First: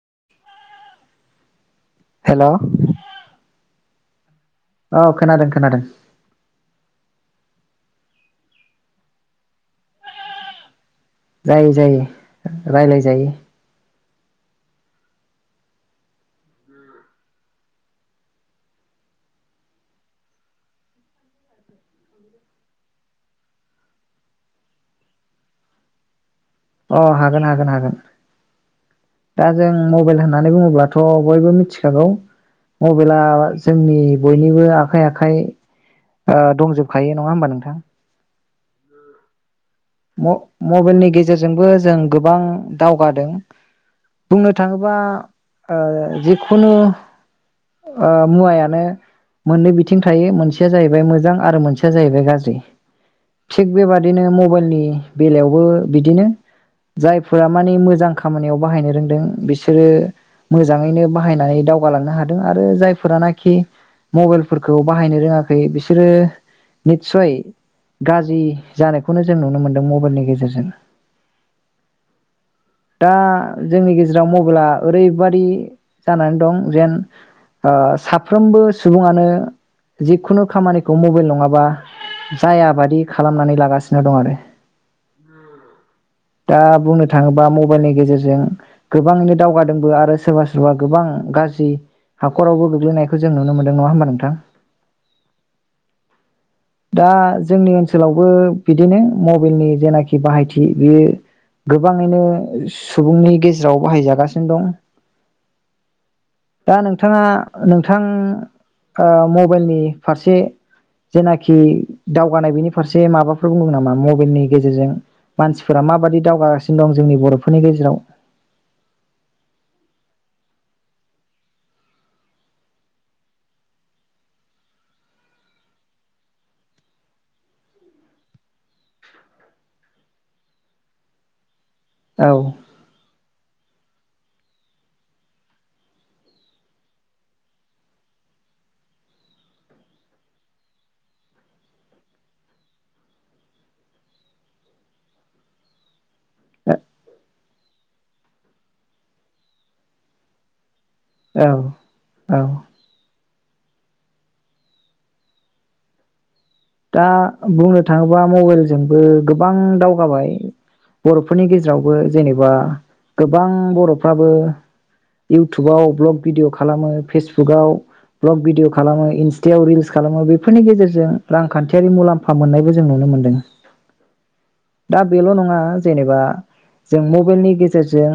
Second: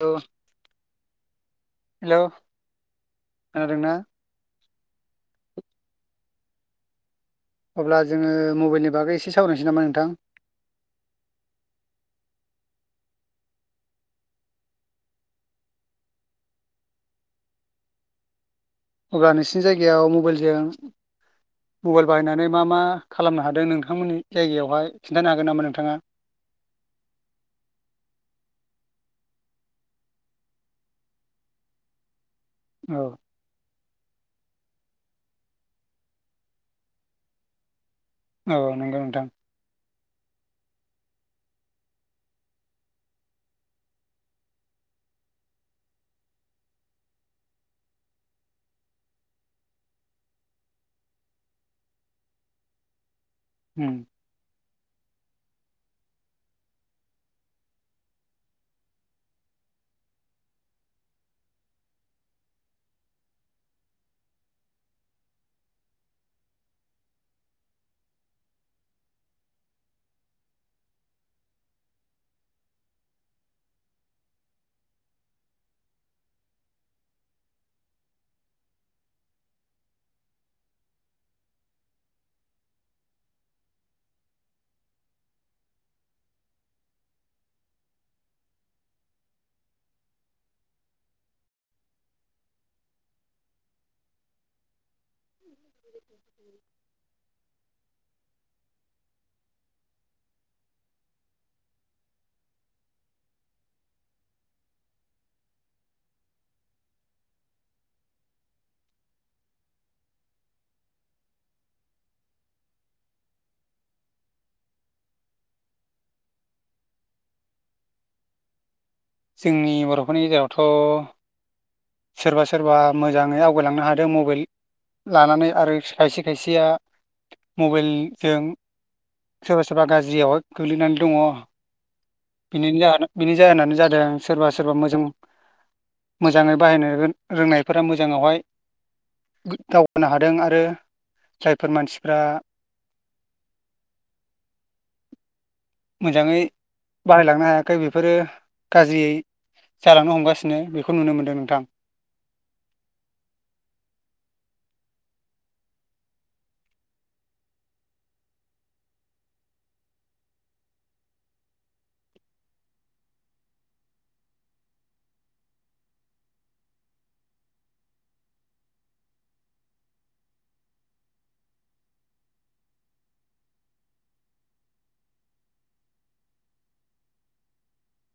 औ hello hello खोनादोंना औ खोनादों खोनादों अब्ला जोंङो मबाइलनि बागै एसे सावरायनोसै नामा नोंथां जायो जायो रायलाय जायो अब्ला नोंसिनि जायगायाव मबाइलजों मबाइल बाहायनानै मा मा खालामनो हादों नोंथांमोननि जायगायावहाय खिन्थानो हागोन नामा नोंथांङा अ हागोन हागोन हागोन दा जों मबाइल होननानै बुङोब्लाथ' बयबो मिथिखागौ औ मबाइला जोंनि बयनिबो आखाइ आखाइ ओ दंजोबखायो नंङा होमबा नोंथां औ नंगौ नोंथां म मबाइलनि गेजेरजोंबो जों गोबां दावगादों बुंनो थांङोबा ओ जिखुनु मुवायानो मोननै बिथिं थायो मोनसेया जाहैबाय मोजां आरो मोनसेया जाहैबाय गाज्रि थिग उम बेबादिनो मबाइलनि नि बेलायावबो बिदिनो जायफोरा मानि मोजां खामानियाव बाहायनो रोंदों बिसोरो मोजांङैनो बाहायनानै दावगालांनो हादों आरो जायफोरानाखि मबाइलफोरखौ बाहायनो रोंङाखै बिसोरो नितसय गाज्रि जानायखौनो जों नुनो मोन दों मबाइलनि गेजेरजों दा जोंनि गेजेराव मबेइला ओरैबादि जानानै दं जेन ओ साफ्रोमबो सुबुंंयानो जिखुनु खामानिखौ मबेइल नंङाबा जाया बादि खालामनानै लागासिनो दं आरो दा बुंनो थांङोबा मबाइलनि गेजेरजों गोबांङैनो दावगादोंबो आरो सोरबा सोरबा गोबां गाज्रि हाखरावबो गोग्लैनायखौ जों नुनो मोनदों नंङा होमबा नोंथां दा जोंनि ओनसोलावबो बिदिनो मब बेलनि जेनाखि बाहायथि बेयो गोबाङैनो सुबुंनि गेजेराव बाहायजागासिनो दं दा नोंथाङा नोंथां ओ मबेलनि फारसे जेनाखि दावगानाय बेनि फारसे माबाफोर बुंगोन नामा म बेलनि गेजेरजों मानसिफोरा माबायदि दावगागासिनो दं जोंनि बर'फोरनि गेजेराव जोंनि बर'फोरनि गेजेरावथ' सोरबा सोरबा मोजाङै आवगायलांनो हादों मबाइल लानानै आरो खायसे खायसेया मबाइलजों सोरबा सोरबा गाज्रियावहाय गोग्लैनानै दङ औ ओ बिनिनो जाहोन बिनि जाहोनानो जा दों सोरबा सोरबा मोजां मोजाङै बाहायनो रो-रोंनायफोरा मोजाङावहाय दावगानो हादों आरो जायफोर मानसिफोरा मोजाङै बाहायलांनो हायाखै बेफोरो गाज्रियै जालांनो हमगासिनो बेख खौ नुनो मोन्दों औ नोंथां औ दा बुंनो थाङोबा मबाइलजोंबो गोबां दावगाबाय बर'फोरनि गेजेरावबो जेनेबा गोबां बर'फ्राबो इउटुबाव भ्लग भिडिय' खालामो फेसबुकाव भ्लग भिडिय' खालामो इन्स्टायाव रिल्स खालामो बेफोरनि गेजेरजों रांखान्थियारि मुलाम्फा मोननायबो जों नुनो मोन्दों दा बेल' नङा जेनेबा जों मबाइलनि गेजेरजों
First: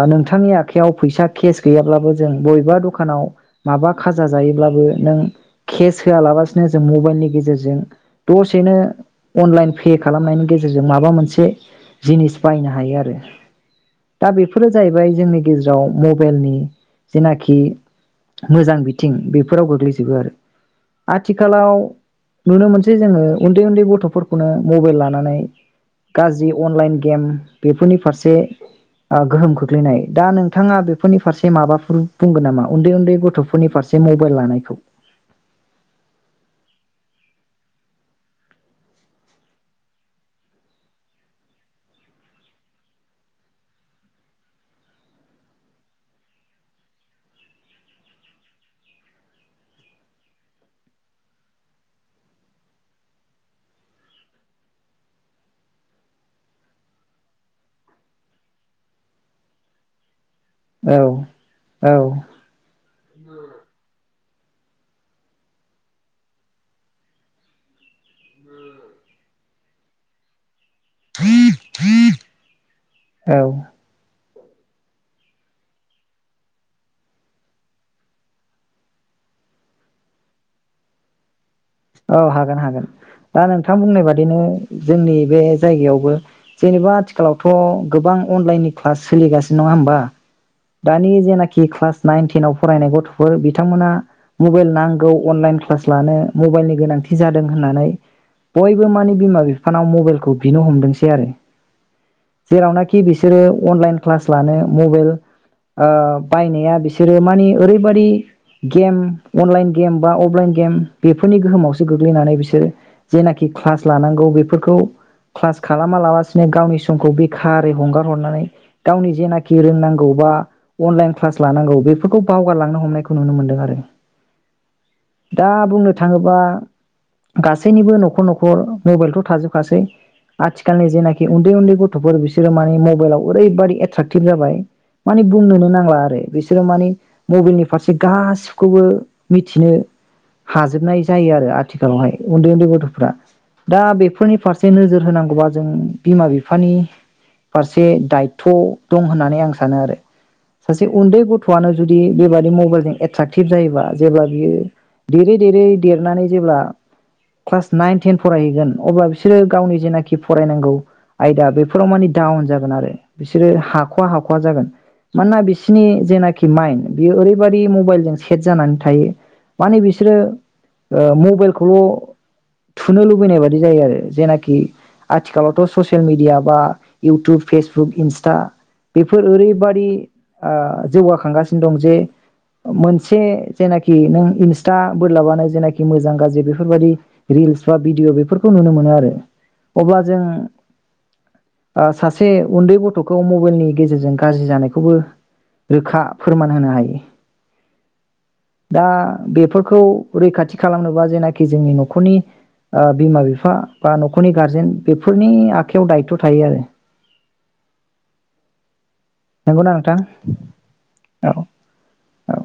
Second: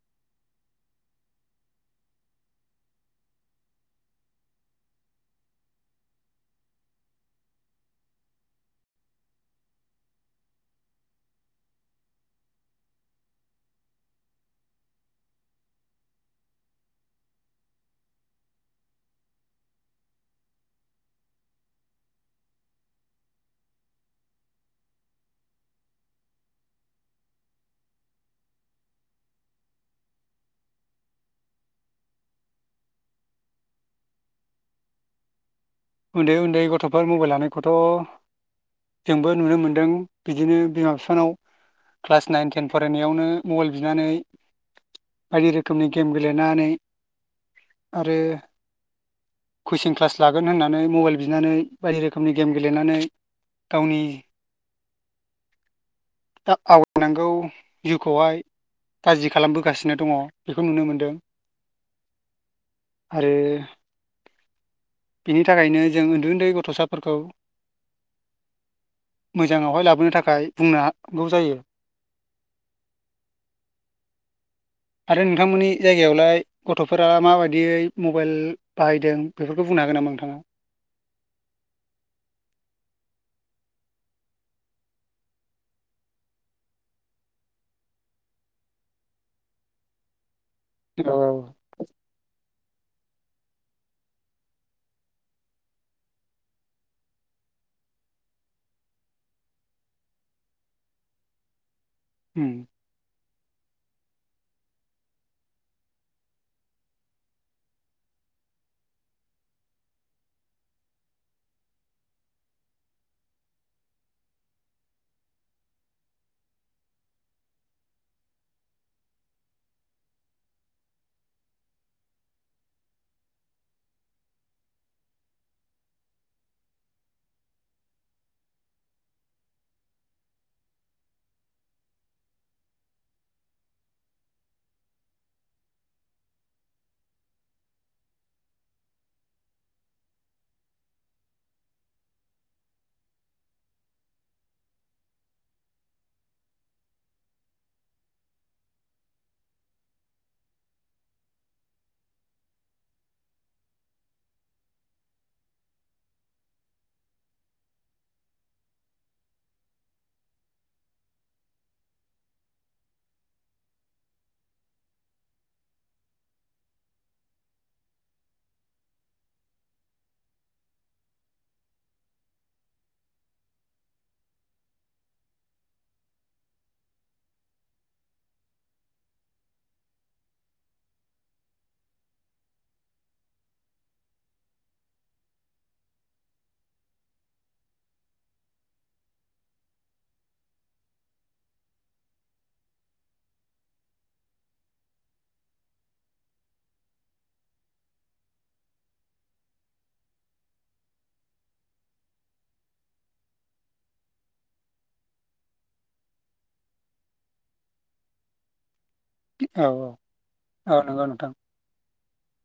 ओ नोंथांनि आखाइयाव फैसा केस गैयाब्लाबो जों बबेबा दखानाव माबा खाजा जायोब्लाबो नों केस होआलाबसिनो जों मब मबाइलनि गेजेरजों दसेनो अनलाइन पे खालामनायनि गेजेरजों माबा मोनसे जिनिस बायनो हायो आरो दा बेफोरो जाहैबाय जोंनि गेजेराव मबाइलनि जेनाखि मोजां बिथिं बेफोराव गोग्लैजोबो आरो आथिखालाव नुनो मोनसै जोङो उन्दै उन्दै गथ'फोरखौनो मबाइल लानानै गाज्रि अनलाइन गेम बेफोरनि फारसे ओ गोहोम खोख्लैनाय दा नोंथाङा बेफोरनि फारसे माबाफोर बुंगोन नामा उन्दै उन्दै गथ'फोरनि फारसे मबाइल लानायखौ उन्दै उन्दै गथ'फोर मबाइल लानायखौथ' जोंबो नुनो मोनदों बिदिनो बिमा बिफानाव क्लास नाइन टेन फरायनायावनो मबाइल बिनानै बायदि रोखोमनि गेम गेलेनानै आरो कचिं क्लास लागोन होनना नानै मबाइल बिनानै बायदि रोखोमनि गेम गेलेनानै गावनि दा आवगायनांगौ जिउखौहाय गाज्रि खालामबोगासिनो दङ बेखौ नुनो औ मोनदों औ आरो बिनि थाखायनो जों उन्दै उन्दै गथ'साफोरखौ मोजाङावहाय लाबोनो थाखाय बुंनो हांगौ जायो औ आरो नोंथांमोननि जायगायावलाय गथ'फोरा माबायदियै मबाइल बाहायदों बेफोरखौ बुंनो हागोन नामा नोंथाङा औ हागोन हागोन दा नोंथां बुंनाय बादिनो जोंनि बे जायगायावबो जेनेबा आथिखालावथ' गोबां अनलाइननि क्लास सोलिगासिनो नङा होमबा दानि औ जेनाखि क्लास नाइन टेनाव फरायनाय गथ'फोर बिथांमोना मबाइल नांगौ अनलाइन क्लास लानो मबाइलनि गोनांथि जादों होननानै बयबो माने बिमा बिफानाव मबाइलखौ बिनो हमदोंसै आरो उम जेरावनाखि बेस बिसोरो अनलाइन क्लास लानो मबाइल ओ बायनाया बिसोरो माने ओरैबायदि गेम अनलाइन गेम बा अफलाइन गेम बेफोरनि गोहोमावसो गोग्लैनानै बिसोरो जेनाखि क्लास लानांगौ बेफोरखौ क्लास खालामा लाबासिनो गावनि समखौ बेखारै हंगार हरनानै गावनि जेनाखि रोंनांगौ बा अनलाइन क्लास लानांगौ बेफोरखौ बावगारलांनो हमनायखौ नुनो मोनदों आरो दा बुंनो थाङोबा गासैनिबो न'खर न'खर मबाइलथ' थाजोबखासै आथिखालनि जेनाखि उन्दै उन्दै गथ'फोर बिसोरो माने मबाइलाव ओरैबादि एट्राेकटिभ जाबाय मानि बुंनोनो नांला आरो बिसोरो मानि मबाइलनि फारसे गासिखौबो मिथिनो हाज जोबनाय जायो आरो आथिखालावहाय उन्दै उन्दै गथ'फोरा दा बेफोरनि फारसे नोजोर होनांगौबा जों बिमा बिफानि फारसे दायथ' दं होननानै आं सानो आरो सासे उन्दै गथ'आनो जुदि बेबादि मबाइलजों एट्राकटिभ जायोबा जेब्ला बियोे देरै देरै देरनानै जेब्ला क्लास नाइन टेन फरायहैगोन अब्ला बिसोरो गावनि जेनाखि फरायनांगौ आयदा बेफोराव माने डाउन जागोन आरो बिसोरो हाख'वा हाख'वा जागोन मानोना बिसोरनि जेनाखि माइन्द बियो ओरैबायदि मबाइलजों सेट जानानै थायो माने बिसोरो ओ मबाइलखौल' थुनो लुबैनाय बादि जायो आरो जेनाखि आथिखालावथ' ससियेल मिडिया बा इउटुब फेसबुक इन्स्टा बेफोर ओरैबादि ओ जौगाखांगासिनो दं जे मोनसे जेनाखि नों इन्स्टा बोरलाबानो जेखि मोजां गाज्रि बेफोरबायदि रिल्स बा भिडिअ बेफोरखौ नुनो मोनो आरो अब्ला जों ओ सासे उन्दै गथ'खौ मबाइलनि गेजेरजों गाज्रि जानायखौबो रोखा फोरमान होनो हायो दा बेफोर खौ रैखाथि खालामनोबा जेनाखि जोंनि न'खरनि ओ बिमा बिफा बा न'खरनि गारजेन बेफोरनि आखायाव दायथ' थायो आरो औ नंगौना नोंथां औ औ नंगौ नोंथां औ औ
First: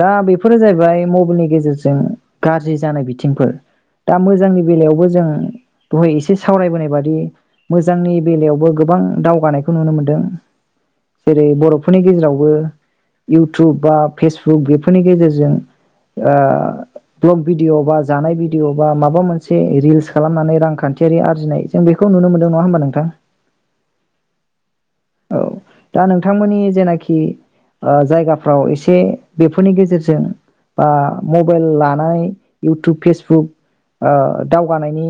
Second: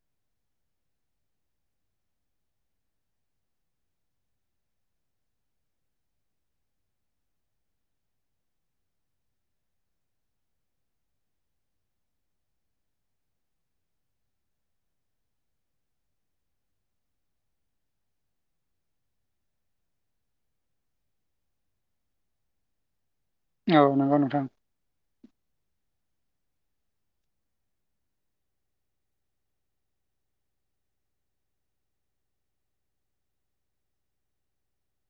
दा बेफोरो जाहैबाय मबाइलनि गेजेरजों गाज्रि जानाय बिथिंफोर दा मोजांनि बेलायावबो जों दहाय एसे सावरायबोनाय बादि मोजांनि बेलायावबो गोबां दावगानायखौ नुनो मोनदों जेरै बर'फोरनि गेजेरावबो इउटुब बा फेसबुक बेफोरनि गेजेरजों ओ ब्लग भिडिय' बा जानाय भिडिय'बा माबा मोनसे रिल्स खालामनानै रांखान्थियारि आरजिनाय जों बेखौ नुनो मोनदों नङा होमबा नोंथां औ नंगौ नोंथां औ दा नोंथांमोननि जेनाखि ओ जायगाफ्राव एसे बेफोरनि गेजेरजों बा मबाइल लानाय इउटुब फेसबुक ओ दावगानायनि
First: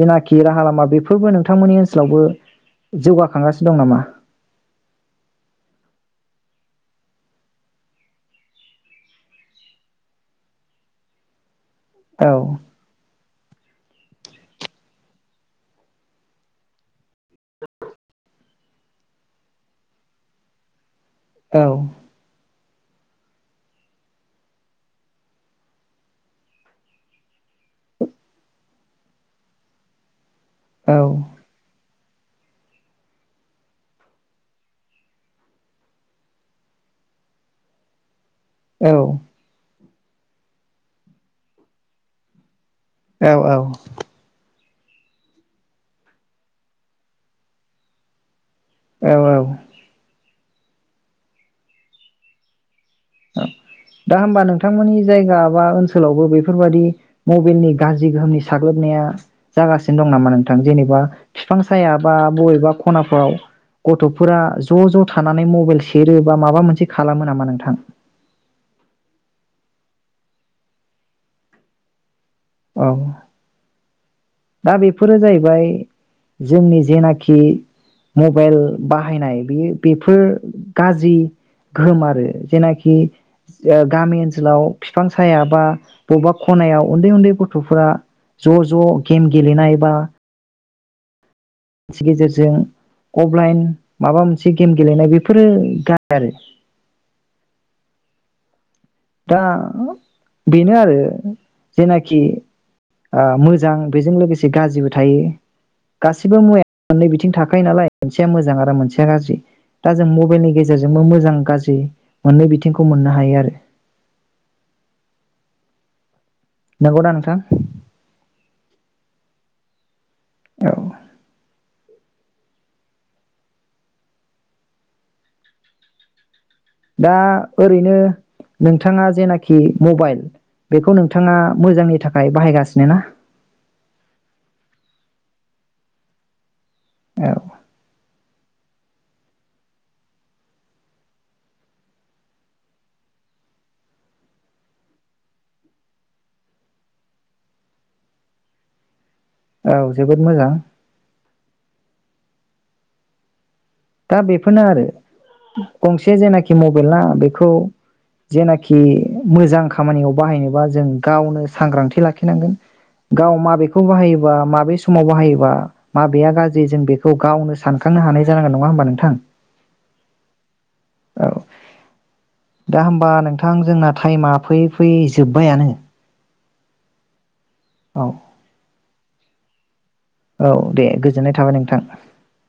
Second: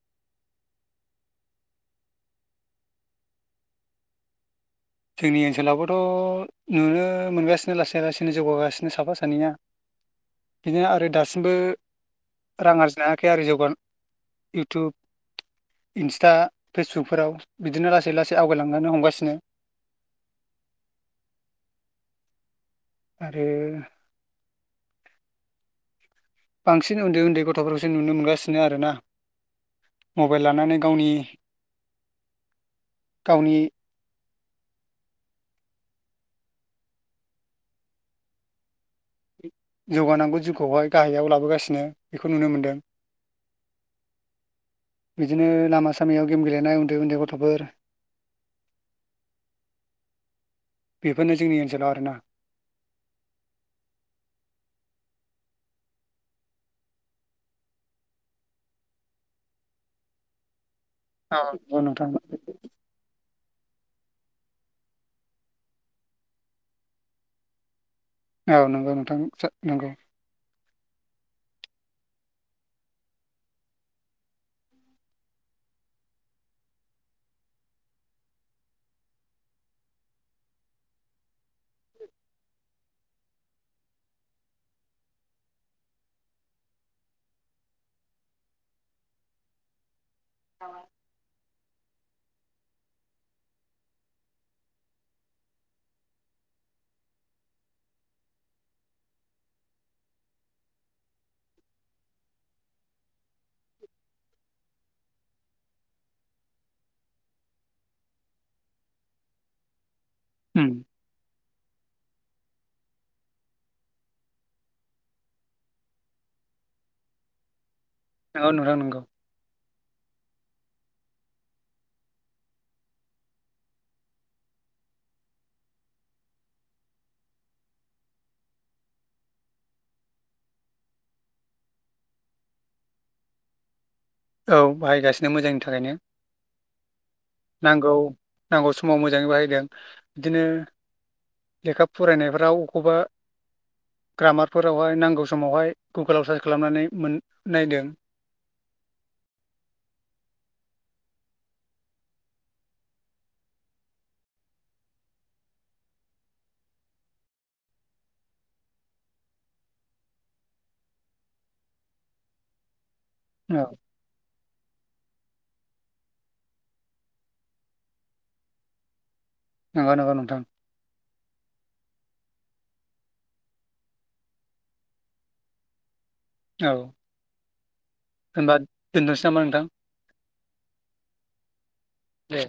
जेनाखि राहा लामा बेफोरबो नोंथांमोननि ओनसोलावबो जौगाखांगासिनो दं नामा। जोंनि ओनसोलावबोथ' नुनो मोनगासिनो लासै लासैनो जौगागासिनो साफा सानैया बिदिनो आरो दासिमबो औ रां आरजिनो हायाखै आरो जौगानो इउटुब इन्स्टा फेसबुकफोराव बिदिनो लासै-लासै आवगायलांनो हमगासिनो। औ। आरो बांसिन उन्दै उन्दै गथ'फोरखौसो नुनो मोनगासिनो आरो ना। मबाइल लानानै गावनि औ गावनि औ। जौगानांगौ जिउखौहाय गाहायाव लाबोगासिनो बेखौ नुनो मोन्दों। औ औ। बिदिनो लामा सामायाव गेम गेलेनाय उन्दै-उन्दै गथ'फोर औ औ। बेफोरनो जोंनि ओनसोलाव आरोना। दा होमबा नोंथांमोननि जायगा बा ओनसोलावबो बेफोरबादि मबाइलनि गाज्रि गोहोमनि साग्लोबनाया जागासिनो दं नामा नोंथां जेने बा बिफां औ नंगौ साया नोंथां बा बबेबा खनाफोराव गथ'फोरा ज' ज' थानानै मबाइल सेरो बा माबा मोनसे खालामो नामा नोंथां। औ नंगौ नोंथां नंगौ। औ। दा बेफोरो जाहैबाय जोंनि जेनाखि मबाइल बाहायनाय बेयो बेफोर गाज्रि गोहोम आरो जेनाखि गामि ओ ओनसोलाव बिफां साया बा बबेबा खनायाव उन्दै-उन्दै गथ'फोरा ज'-ज' गेम गेलनाय एबा [inaudible] मानसि गेजेरजों अफलाइन माबा मोनसे गेम गेलेनाय बेफोरो गार आरो दा बेनो आरो जेनाखि ओ मोजां बेजों लोगोसे गाज्रिबो थायो गासिबो मुवाया मोननै बिथिं थाखायो नालाय मोनसेया मोजां आरो मोनसेया गाज्रि। दा जों मबाइलनि गेजेरजोंबो मोजां गाज्रि मोननै बिथिंखौ मोननो हायो आरो। नंगौ दा नोंथां। औ नोंथां नंगौ। औ। दा ओरैनो नोंथाङा जेनाखि मबाइल बेखौ नोंथाङा मोजांनि थाखाय बाहायगासिनो ना। औ बाहायगासिनो मोजांनि थाखायनो। औ नांगौ नांगौ समाव मोजाङै बाहायदों बिदिनो लेखा फरायनायफोराव अबेखौेबा ग्रामारफोरावहाय नांगौ समावहाय गुगोलाव सार्च खालामनानै मोन-नायदों। औ जोबोद मोजां। दा बेफोरनो आरो गंसे जेनाखि मबाइल ला बेखौ जेनाखि मोजां खामानियाव बाहायनोबा जों गावनो सांग्रांथि लाखिनांगोन। गाव औ माबेखौ बाहायोबा माबे समाव बाहायोबा माबेया गाज्रि जों बेखौ गावनो सानखांनो हानाय जानांगोन न नङा होमबा नोंथां नंगौ नंगौ नोंथां औ दा होमबा नोंथां जोंना टाइमा फैयै फैयै जोब्बायानो औ औ होमबा दोननोसै नामा नोंथां औ दे गोजोननाय थाबाय नोंथां दे